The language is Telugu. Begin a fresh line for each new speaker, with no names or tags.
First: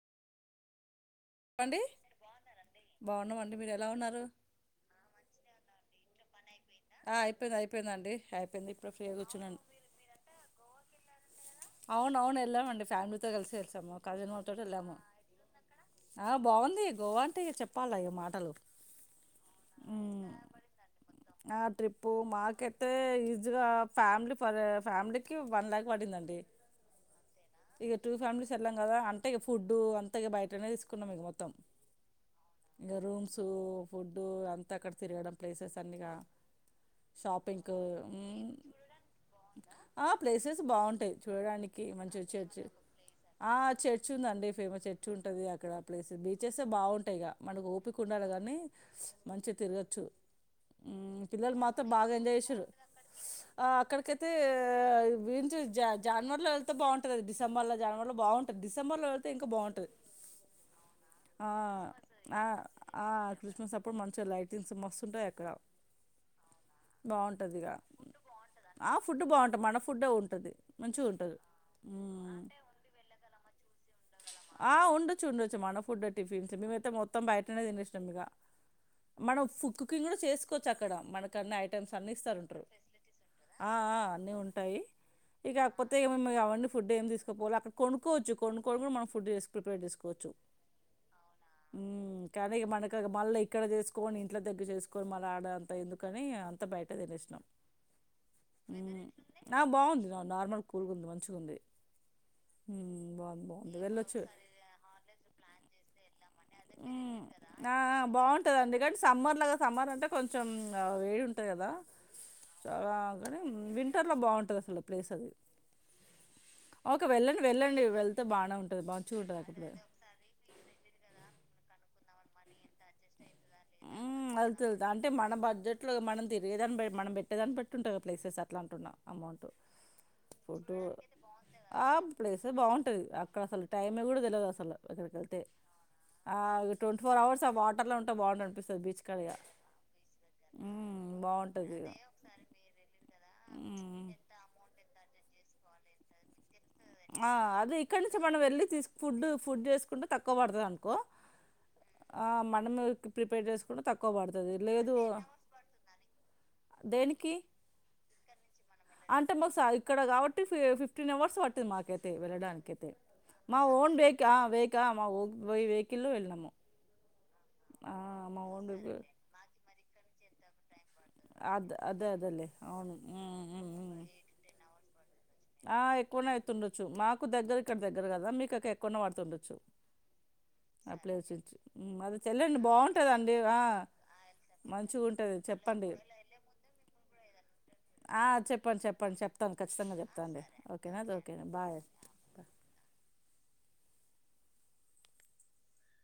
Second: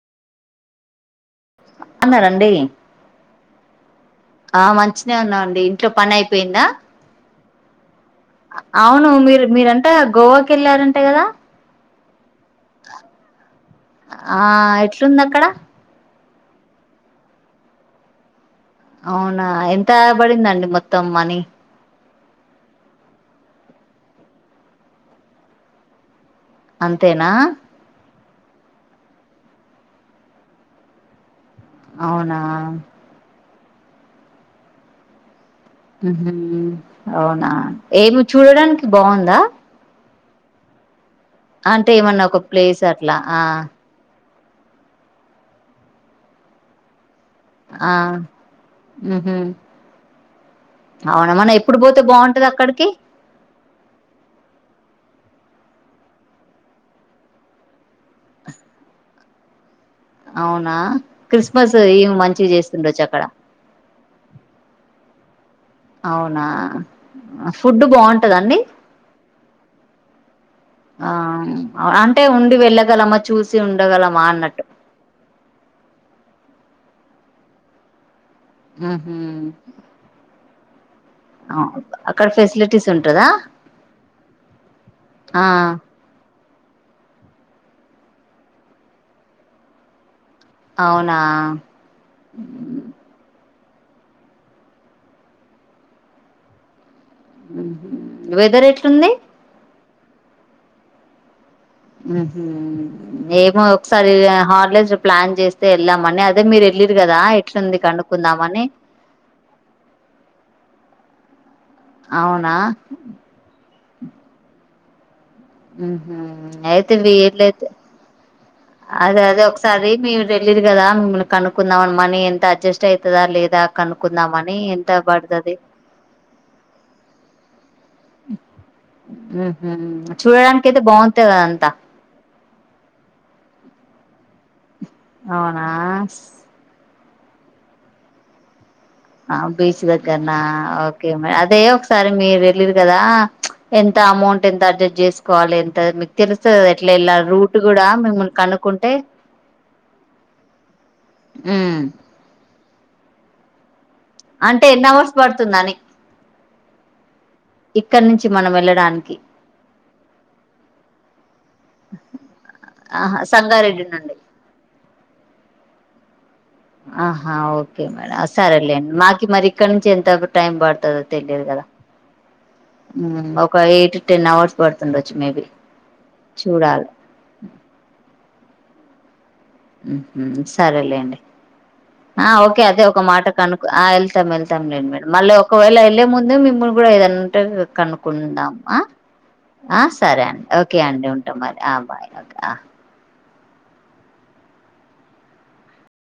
చెప్పండి
అన్నారండి
బాగున్నామండి మీరు ఎలా ఉన్నారు
ఆ మంచిన ఉన్నాం అండి ఇంట్లో పనయిపోయిందా
ఆ అయిపోయింది అయిపోయిందండి అయిపోయింది ఇప్పుడు
అవును
ఫ్రీగా
మీరు
కూర్చున్నాను
మీరంట గోవాకి వెళ్ళారంట కదా
అవున అవును వెళ్ళామండి ఫ్యామిలీతో కలిసి వెళ్సాము కజిన్
ఆ
వాళ్లతో వెళ్ళాము
ఎట్లుంది అక్కడ
ఆ బాగుంది గోవా అంటే చెప్పాలి గా మాటలు
అవునా ఎంత పడిందండి మొత్తం మనీ
ఇప్పు మాకైతే ఈజీగా ఫ్యామిలీ ఫర్ ఫ్యామిలీకి వన్ ల్యాక్ పడిందండి
అంతేనా
ఇక టూ ఫ్యామిలీస్ వెళ్ళాం కదా అంటే ఫుడ్ అంతఇక బయటనే తీసుకున్నాం ఈగ మొత్తం
అవునా
డు ఫుడ్ అంతా ఖర్చు కదా
అవునా ఏమి
షాపింగ్కు
చూడడానికి బాగుందా
ఆ ప్లేసెస్ బాగుంటాయి చూడడానికి
అంటే ఏమన్నా
మంచిగా
ఒక
చర్చ్
ప్లేస్ అట్లా ఆ
ఉందండి ఫేమస్ చర్చ్ ఉంటది అక్కడ ప్లేస్ బీచెసే బాగుంటాయిగా మనకు
ఆ
ఓపికుండాల కానీ
ఉహు
మంచిగా తిరగచ్చు ఉమ్
అవునా మనం
పిల్లలు
ఎప్పుడు
మాత్రం
పోతే
బాగా ఎంజాయ్
బాగుంటది
చేసిర్రు
అక్కడికి
ఆ అక్కడికైతే వీల్చ జా జాన్వరిలో ఎళ్తే బావుంటది అది డిసెంబర్ లో జాన్వరిలో బావుంటది డిసెంబలోఎళ్తే ఇంకా బావుంటది
అవునా
ఆ
క్రిస్మస్ ఏమి
ఆ
మంచిగా చేస్తుండొచ్చు
ఆ
అక్కడ
క్రిస్మస్ అప్పుడు మంచి లైటింగ్స్ మస్తుంటాయి అటు గ
అవునా
బావుంటదిగా
ఫుడ్ బాగుంటదండి
ఆ ఫుడ్ బావుంటది మన ఫుడే ఉంటది
ఆ అంటే ఉండి వెళ్ళగలమా చూసి ఉం
ఆ ఉండచ్చు ఉండొచ్చు మన ఫుడ్ టిఫిన్స్ మేమయితే మొత్తం మొత్తం బయటనే తీనేసినం ఇక
ఊహు
కుచక్ అక్కడ మనకన్ని ఐటమ్స్ అన్ని ఇస్తరు
ఫెసిలిటీస్ ఉంటదా
ఆఆ అన్ని ఉంటాయి
ఆ
ఇక కొత్తవి ఏమన్నా కావ ఫుడ్ ఏం తీసుకోపోల అక్కడ కొనుక్కోవచ్చు కొను కొడుగడ [unintelligible] మనం ఫుడ్ జేస్ ప్రిపేర్ జేసుకోవచ్చు
అవునా
ఇక మనకు ఇక మళ్ళీ ఇక్కడ జేసుకోని ఇంట్లో దగ్గర జేసుకోని మళ్ళ ఆడ అంత ఎందుకని అంత బయట్ [inaudible]
ఉహు వెదర్ ఎట్లుంది
ఊమ్ బాగుంది నార్మల్ కూలుకుంది మంచిగా ఉంది
ఊహు ఏమో ఒక్
ఎళ్ళొచ్చు
వెళ్ళామని అదే మీరు వెళ్ళిరు కదా
ఊమ్
ఎట్లుంది
ఆఆ
కనుక్కుందామని
బావుంటదండి కాని సమ్మర్లో గదా సమ్మర్ అంటే కొంచెం ఆ వేడి ఉంటది కదా
అవునా
చాలా వింటర్ లో బావుంటది ల్ ప్లేస్ అది
ఊహు అయితే
ఓకే వెళ్ళండి
వీలైతే
వెళ్ళండి వెళ్తే బాగానే ఉంటుంది మంచిగా
అదే
ఉంటుంది
అదే
అక్కడ ప్లేస్
ఒకసారి మీరెళ్లిరు కదా మిమ్మల్ని కనుకుందామని మనీ ఎంత అడ్జస్ట్ ఐతదా లేదా
ఊమ్
కనుక్కుందామని
ఎళ్తాదెళ్తాది
ఎంత
అంటే మన
పడుతది
బడ్జెట్ లో మనం తిరిగేదాన్ బట్టి మనం పెట్టేదాన్ని బట్టి ఉంటది ప్లేసెస్ అట్లా అంటున్నా అమౌంట్
ఉహు చూడడానికి
ఫుడ్
అయితే
ఊ
బాగుంటది అదంతా
ఆఆ ప్లేస్ తే బాగుంటుంది అక్కడ అసలు టైమే గూడా తెలదు అసలు
అవునా
ట్వంటి ఫోర్ అవర్స్ ఆ వాటర్లో ఉంట బాగుండనపిస్తాది ఆ బీచ్ కాడ ఇగ
ఆ బీచ్ దగ్గరనా
ఉమ్
ఓకే అదే
బాగుంటది ఇగ
ఒకసారి మీరు వెళ్ళిర్రు కదా ఎంత
ఉమ్
అమౌంట్ ఎంత అర్జి తీసుకోవాలి ఎంత మీకు కదా ఎట్లా వెళ్ళాలి
ఆ
రూట్
అదే
కూడా
ఇక్కడ నుంచి
మిమ్మల్ని
మనం వెళ్ళి
కనుక్కుంటే
తీసుకు ఫుడ్ ఫుడ్ చేసుకుంటే తక్కువ పడుతుంది అనుకో
ఉమ్
ఆ మనం ప్రిపేర్ చేసుకు
అంటే ఎన్ని అవర్స్ పడుతుందని
దేనికి
ఇక్కడ నుంచి మనం వెళ్ళడానికి
అంటే మాకు ఇక్కడ కాబట్టి ఫిఫ్టీన్ అవర్స్ ప మాకైతే వెళ్ళడానికైతే
ఆహా
మా
సంగారెడ్డి
ఓన్
నుండి
బేక్ ఆ వేకా ఆ మా పోయి వెహికల్లో వెళ్ళినాము
ఆహా ఆ ఓకే మేడం
మా ఓన్
సరేలేండి
వెహికల్
మాకి మరి ఇక్కడ నుంచి ఎంత టైమ్ బడుతాది తెలియదు కదా
అదే అదే అదేలే అవును ఉమ్,
ఒక
ఉమ్,
ఎయిట్
ఉమ్.
టెన్ అవర్స్ పడుతుండొచ్చు మేబీ
ఆ ఎక్కువనే అయితుండొచ్చు మాకు దగ్గర ఇక్కడ దగ్గర కదా మీకు అక్క ఎక్కువనే పడు తుండచ్చు
హ్మ్మ్ హూ సరేలేండి
అది
ఆ
చెల్లండి
ఓకే అదే ఒక మాట
బాగుంటుందండి
కను వెళ్తాం వెళ్తాంలేండి
మంచిగా
మేడం మళ్ళీ
ఉంటుంది
ఒకవేళ
చెప్పండి
వెళ్ళలే ముందే మిమ్మని కూడా ఏదంటే
ఆ,
కనుక్కుందాం
చెప్పండి చెప్పండి చెప్తాను
ఆ
ఖచ్చితంగా
సరే ఆ
చెప్తాండి
అండి ఓకే
ఓకేనా
అండి ఉంటా
ఓకే
మరి ఆ బాయ్ ఓకే ఆ